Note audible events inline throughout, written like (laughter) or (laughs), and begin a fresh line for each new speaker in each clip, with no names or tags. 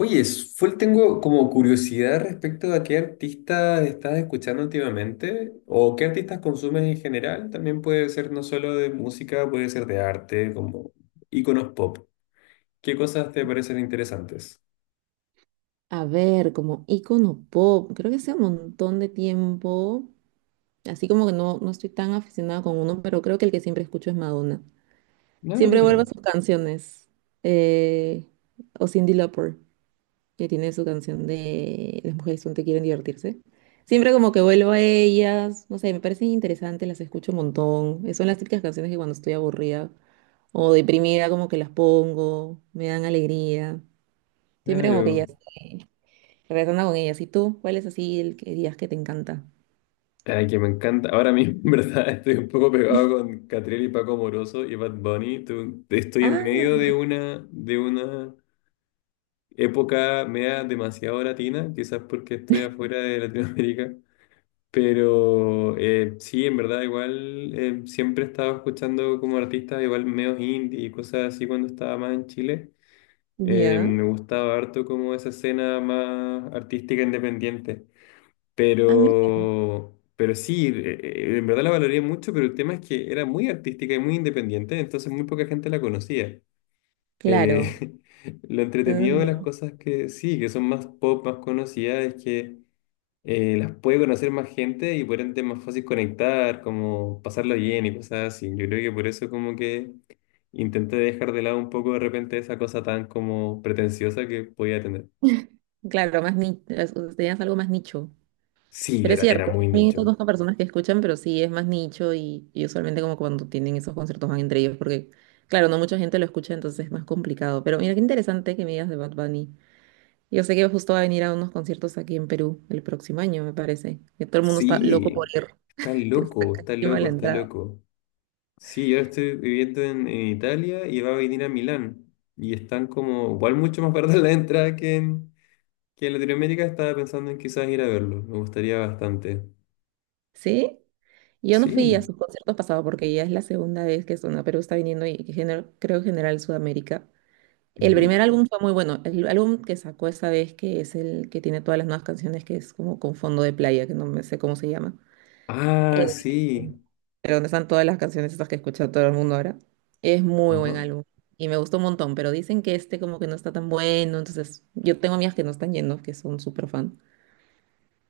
Oye, full tengo como curiosidad respecto a qué artistas estás escuchando últimamente o qué artistas consumes en general. También puede ser no solo de música, puede ser de arte, como íconos pop. ¿Qué cosas te parecen interesantes?
A ver, como icono pop, creo que hace un montón de tiempo, así como que no estoy tan aficionada con uno, pero creo que el que siempre escucho es Madonna.
Ah,
Siempre vuelvo a
mira,
sus canciones. eh, o Cindy Lauper, que tiene su canción de Las mujeres son te quieren divertirse. Siempre como que vuelvo a ellas, no sé, me parecen interesantes, las escucho un montón. Son las típicas canciones que cuando estoy aburrida o deprimida como que las pongo, me dan alegría. Siempre como que ya
claro.
sé. Regresando con ellas. ¿Y tú? ¿Cuál es así el que digas que te encanta?
Ay, que me encanta. Ahora mismo, (laughs) en verdad, estoy un poco pegado con Catriel y Paco Moroso y Bad Bunny. Estoy en
Ah,
medio de una época media demasiado latina, quizás porque estoy afuera de Latinoamérica. Pero sí, en verdad igual siempre he estado escuchando como artistas igual medios indie y cosas así cuando estaba más en Chile.
ya.
Me gustaba harto como esa escena más artística independiente.
A mí.
Pero sí, en verdad la valoré mucho, pero el tema es que era muy artística y muy independiente, entonces muy poca gente la conocía.
Claro.
Eh, (laughs) lo entretenido de las
Ujú.
cosas que sí, que son más pop, más conocidas, es que las puede conocer más gente y por ende es más fácil conectar, como pasarlo bien y cosas así. Yo creo que por eso como que intenté dejar de lado un poco de repente esa cosa tan como pretenciosa que podía tener.
Claro, más nicho. Tenías algo más nicho.
Sí,
Pero es
era
cierto,
muy
a
nicho.
conozco personas que escuchan, pero sí es más nicho y usualmente como cuando tienen esos conciertos van entre ellos, porque claro, no mucha gente lo escucha, entonces es más complicado. Pero mira, qué interesante que me digas de Bad Bunny. Yo sé que justo va a venir a unos conciertos aquí en Perú el próximo año, me parece. Que todo el mundo está loco por
Sí,
ir,
está
que está
loco, está
carísima
loco,
la
está
entrada.
loco. Sí, yo estoy viviendo en Italia y va a venir a Milán. Y están como, igual mucho más (laughs) baratas la entrada que en Latinoamérica. Estaba pensando en quizás ir a verlo. Me gustaría bastante.
¿Sí? Yo no fui a
Sí.
sus conciertos pasados porque ya es la segunda vez que Zona Perú está viniendo y que creo en general Sudamérica. El
Ujú.
primer álbum fue muy bueno. El álbum que sacó esa vez, que es el que tiene todas las nuevas canciones, que es como con fondo de playa, que no me sé cómo se llama. Eh,
Ah, sí.
pero donde están todas las canciones estas que escucha todo el mundo ahora. Es muy
Ajá.
buen álbum y me gustó un montón, pero dicen que este como que no está tan bueno, entonces yo tengo amigas que no están yendo, que son súper fan.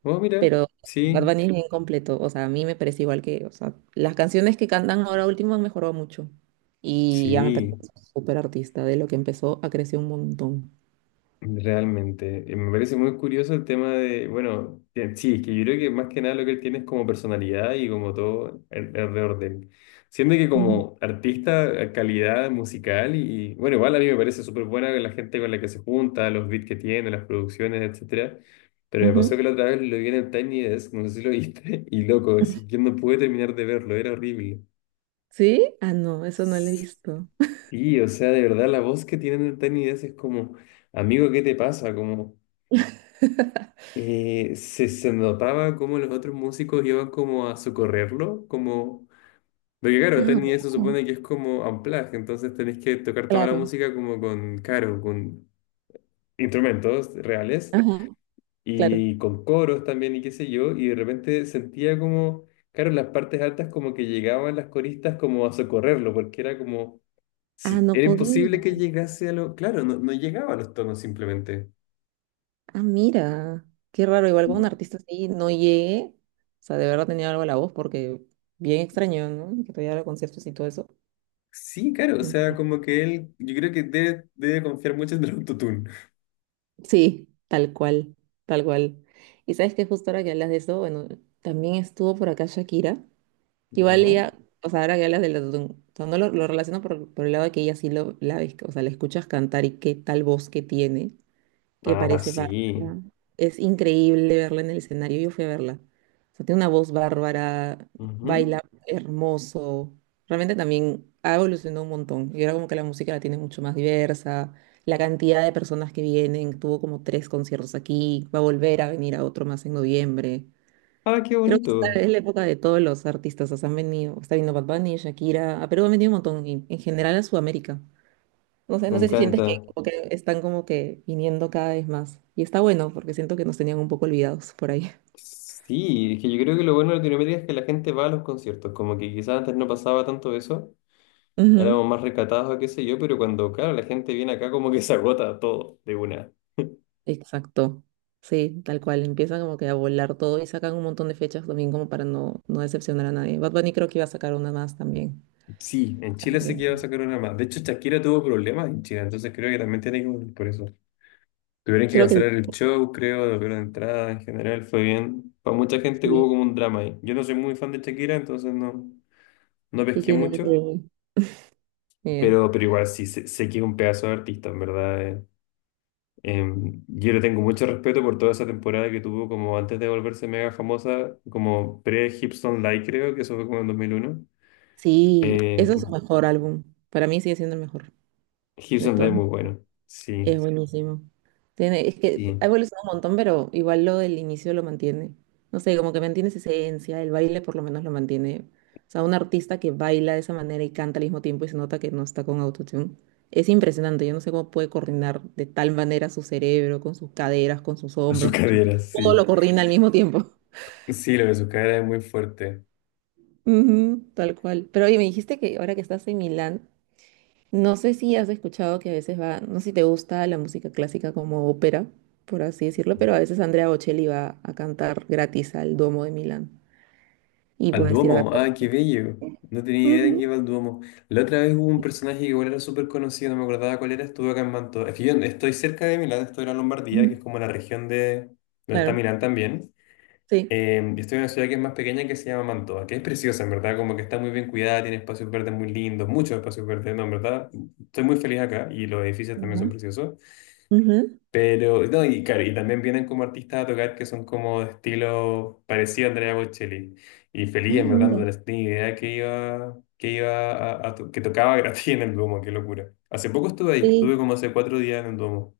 Oh, mira,
Pero Bad
sí,
Bunny es bien completo, o sea, a mí me parece igual que, o sea, las canciones que cantan ahora último han mejorado mucho. Y ya me parece
sí,
súper artista, de lo que empezó a crecer un montón.
realmente. Me parece muy curioso el tema de, bueno, sí, es que yo creo que más que nada lo que él tiene es como personalidad y como todo alrededor de él. Siendo que
Ujú,
como artista, calidad musical y, bueno, igual a mí me parece súper buena la gente con la que se junta, los beats que tiene, las producciones, etcétera. Pero me pasó
ujú.
que la otra vez lo vi en el Tiny Desk, no sé si lo viste, (laughs) y loco, así, yo no pude terminar de verlo, era horrible.
¿Sí? Ah, no, eso no lo he visto.
Y, o sea, de verdad, la voz que tienen en Tiny Desk es como, amigo, ¿qué te pasa? Como,
(laughs)
se notaba como los otros músicos iban como a socorrerlo, como, porque claro,
Ah,
Tiny Desk se
wow,
supone que es como unplugged, entonces tenés que tocar toda la
claro.
música como con, caro, con instrumentos reales
Ajá, claro.
y con coros también y qué sé yo, y de repente sentía como, claro, en las partes altas como que llegaban las coristas como a socorrerlo, porque era como
Ah, no
era
podía.
imposible que llegase a lo... Claro, no, no llegaba a los tonos simplemente.
Ah, mira. Qué raro, igual con un artista así no llegué. O sea, de verdad tenía algo a la voz porque bien extraño, ¿no? Que todavía los conciertos y todo eso.
Sí, claro, o sea, como que él, yo creo que debe confiar mucho en el autotune.
Sí, tal cual, tal cual. Y sabes que justo ahora que hablas de eso, bueno, también estuvo por acá Shakira. Igual
¿Ya?
ella, o sea, ahora que hablas del autotune, o sea, no lo, lo relaciono por el lado de que ella sí lo, la ves, o sea, la escuchas cantar y qué tal voz que tiene, que
Ah,
parece
sí.
bárbara. Es increíble verla en el escenario. Yo fui a verla. O sea, tiene una voz bárbara,
Ujú.
baila hermoso. Realmente también ha evolucionado un montón. Y ahora como que la música la tiene mucho más diversa. La cantidad de personas que vienen, tuvo como tres conciertos aquí, va a volver a venir a otro más en noviembre.
Ah, qué
Creo que esta
bonito.
es la época de todos los artistas. O sea, han venido, está viniendo Bad Bunny, Shakira, a Perú ha venido un montón, y en general a Sudamérica. No sé,
Me
no sé si sientes
encanta.
que como que están como que viniendo cada vez más. Y está bueno porque siento que nos tenían un poco olvidados por ahí.
Sí, es que yo creo que lo bueno de Latinoamérica es que la gente va a los conciertos, como que quizás antes no pasaba tanto eso,
(laughs)
éramos
Ujú,
más recatados o qué sé yo, pero cuando, claro, la gente viene acá como que se agota todo de una.
exacto. Sí, tal cual. Empieza como que a volar todo y sacan un montón de fechas también como para no decepcionar a nadie. Bad Bunny creo que iba a sacar una más también.
Sí, en Chile se quedó
Sí.
esa corona más. De hecho, Shakira tuvo problemas en Chile, entonces creo que también tiene que volver por eso. Tuvieron que
Creo que
cancelar el show, creo, la de entrada en general fue bien. Para mucha gente
sí,
hubo como un drama ahí. Yo no soy muy fan de Shakira, entonces no, no
sí
pesqué
tiene
mucho,
eh,
pero igual sí sé, sé que es un pedazo de artista, en verdad. Yo le tengo mucho respeto por toda esa temporada que tuvo como antes de volverse mega famosa, como pre-Hipson Live, creo, que eso fue como en 2001.
sí,
Eh,
ese es su mejor álbum. Para mí sigue siendo el mejor de
Hipson Live
todos.
muy bueno, sí.
Es buenísimo. Tiene, es que ha
Sí.
evolucionado un montón, pero igual lo del inicio lo mantiene. No sé, como que mantiene esa esencia, el baile por lo menos lo mantiene. O sea, un artista que baila de esa manera y canta al mismo tiempo y se nota que no está con autotune. Es impresionante, yo no sé cómo puede coordinar de tal manera su cerebro, con sus caderas, con sus
(laughs) Su
hombros,
cadera,
todo
sí.
lo coordina al mismo tiempo. (laughs)
Sí, lo de su cadera es muy fuerte.
Ujú, tal cual. Pero oye, me dijiste que ahora que estás en Milán, no sé si has escuchado que a veces va, no sé si te gusta la música clásica como ópera, por así decirlo, pero a veces Andrea Bocelli va a cantar gratis al Duomo de Milán y
Al
puedes ir a
Duomo,
verlo.
ah, qué bello. No tenía idea de que
Ujú.
iba al Duomo. La otra vez hubo un personaje que igual era súper conocido, no me acordaba cuál era, estuvo acá en Manto. Es que yo estoy cerca de Milán, estoy en la Lombardía, que es
Ujú.
como la región de donde está
Claro,
Milán también.
sí.
Y estoy en una ciudad que es más pequeña que se llama Mantova, que es preciosa, en verdad, como que está muy bien cuidada, tiene espacios verdes muy lindos, muchos espacios verdes, no, en verdad, estoy muy feliz acá y los edificios también
Ujú.
son preciosos.
Ujú.
Pero, no, y claro, y también vienen como artistas a tocar que son como de estilo parecido a Andrea Bocelli. Y feliz,
Ah,
en verdad,
mira.
no tenía idea que iba a, que tocaba (laughs) gratis en el Duomo, qué locura. Hace poco estuve ahí, estuve
Sí.
como hace cuatro días en el Duomo.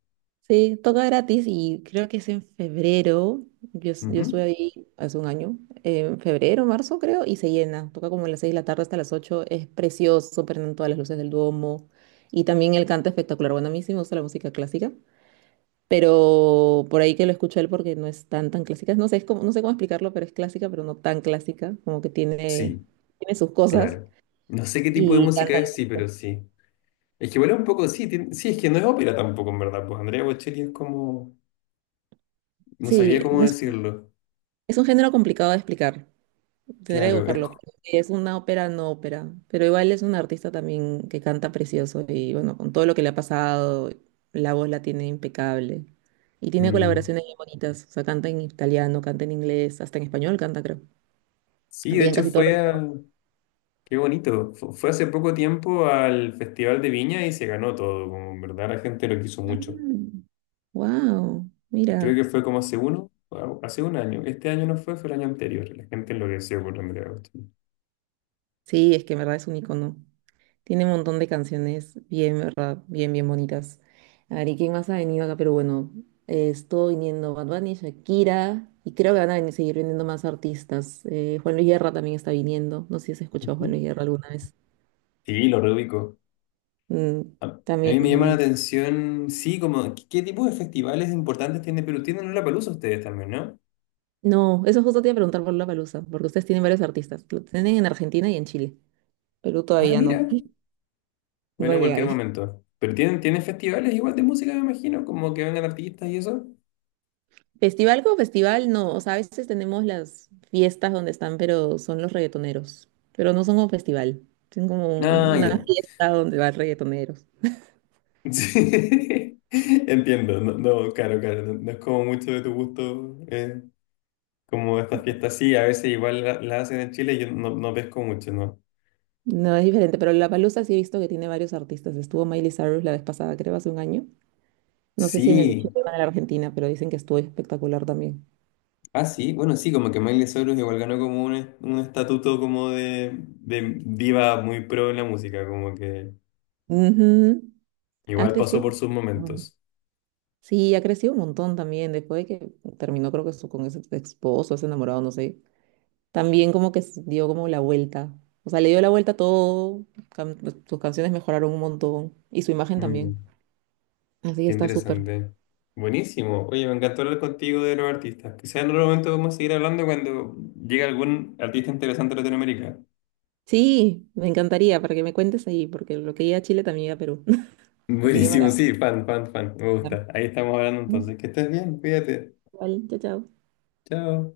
Sí, toca gratis y creo que es en febrero. Yo estuve
Ujú.
ahí hace un año, en febrero, marzo creo, y se llena. Toca como a las 6 de la tarde hasta las 8. Es precioso, prenden todas las luces del Duomo. Y también el canto espectacular. Bueno, a mí sí me gusta la música clásica, pero por ahí que lo escuché él porque no es tan, tan clásica. No sé, es como, no sé cómo explicarlo, pero es clásica, pero no tan clásica. Como que tiene,
Sí,
tiene sus cosas
claro. No sé qué tipo de
y
música
canta.
es, sí, pero sí. Es que bueno, un poco, sí, sí, es que no es ópera tampoco, en verdad, pues Andrea Bocelli es como, no
Sí,
sabría cómo
es,
decirlo.
es un género complicado de explicar. Tendría que
Claro,
buscarlo. Pero sí, es una ópera, no ópera. Pero igual es un artista también que canta precioso y bueno, con todo lo que le ha pasado, la voz la tiene impecable. Y tiene
Mm.
colaboraciones bien bonitas. O sea, canta en italiano, canta en inglés, hasta en español canta, creo.
Sí,
Canta
de
ya en
hecho
casi todos
fue
los...
a... Qué bonito. Fue hace poco tiempo al Festival de Viña y se ganó todo. Como en verdad la gente lo quiso mucho.
Ah. Wow,
Y creo
mira.
que fue como hace uno, o hace un año. Este año no fue, fue el año anterior. La gente enloqueció por Andrea Agustín.
Sí, es que en verdad es un icono. Tiene un montón de canciones bien, ¿verdad? Bien, bien bonitas. A ver, ¿y quién más ha venido acá? Pero bueno, estuvo viniendo Bad Bunny, Shakira, y creo que seguir viniendo más artistas. Juan Luis Guerra también está viniendo. No sé si has escuchado a Juan
Ujú.
Luis Guerra alguna vez.
Sí, lo reubico.
Mm,
A
también
mí me
va a
llama la
venir.
atención, sí, como, ¿qué tipo de festivales importantes tiene Perú? Tienen Lollapalooza ustedes también, ¿no?
No, eso justo te iba a preguntar por palusa porque ustedes tienen varios artistas. Lo tienen en Argentina y en Chile. Perú
Ah,
todavía
mira.
no. (laughs)
Bueno,
No
en
llega.
cualquier momento. Pero tienen, tienen festivales igual de música, me imagino, como que vengan artistas y eso.
Festival como festival, no. O sea, a veces tenemos las fiestas donde están, pero son los reggaetoneros. Pero no son como festival. Son como
Ah,
una
ya.
fiesta donde van reggaetoneros.
Sí, (laughs) entiendo, no, no, claro, claro, no, no es como mucho de tu gusto, como estas fiestas, sí, a veces igual las hacen en Chile y yo no, no pesco mucho, ¿no?
No, es diferente, pero la Palusa sí he visto que tiene varios artistas. Estuvo Miley Cyrus la vez pasada, creo, hace un año. No sé si en el Chile
Sí,
o en la Argentina, pero dicen que estuvo espectacular también.
ah, sí, bueno, sí, como que Miley Cyrus igual ganó como un, un estatuto como de diva muy pro en la música, como que
Ujú. Ha
igual pasó
crecido
por sus
un montón.
momentos.
Sí, ha crecido un montón también. Después de que terminó, creo que con ese esposo, ese enamorado, no sé. También como que dio como la vuelta. O sea, le dio la vuelta a todo, pues, sus canciones mejoraron un montón y su imagen
Mm,
también. Así que
qué
está súper.
interesante. Buenísimo. Oye, me encantó hablar contigo de los artistas. Quizás en otro momento vamos a seguir hablando cuando llegue algún artista interesante de Latinoamérica.
Sí, me encantaría para que me cuentes ahí, porque lo que iba a Chile también iba a Perú. (laughs) Así que
Buenísimo,
para...
sí, fan, fan, fan, me gusta. Ahí estamos hablando entonces. Que estés bien, cuídate.
Vale, chao, chao.
Chao.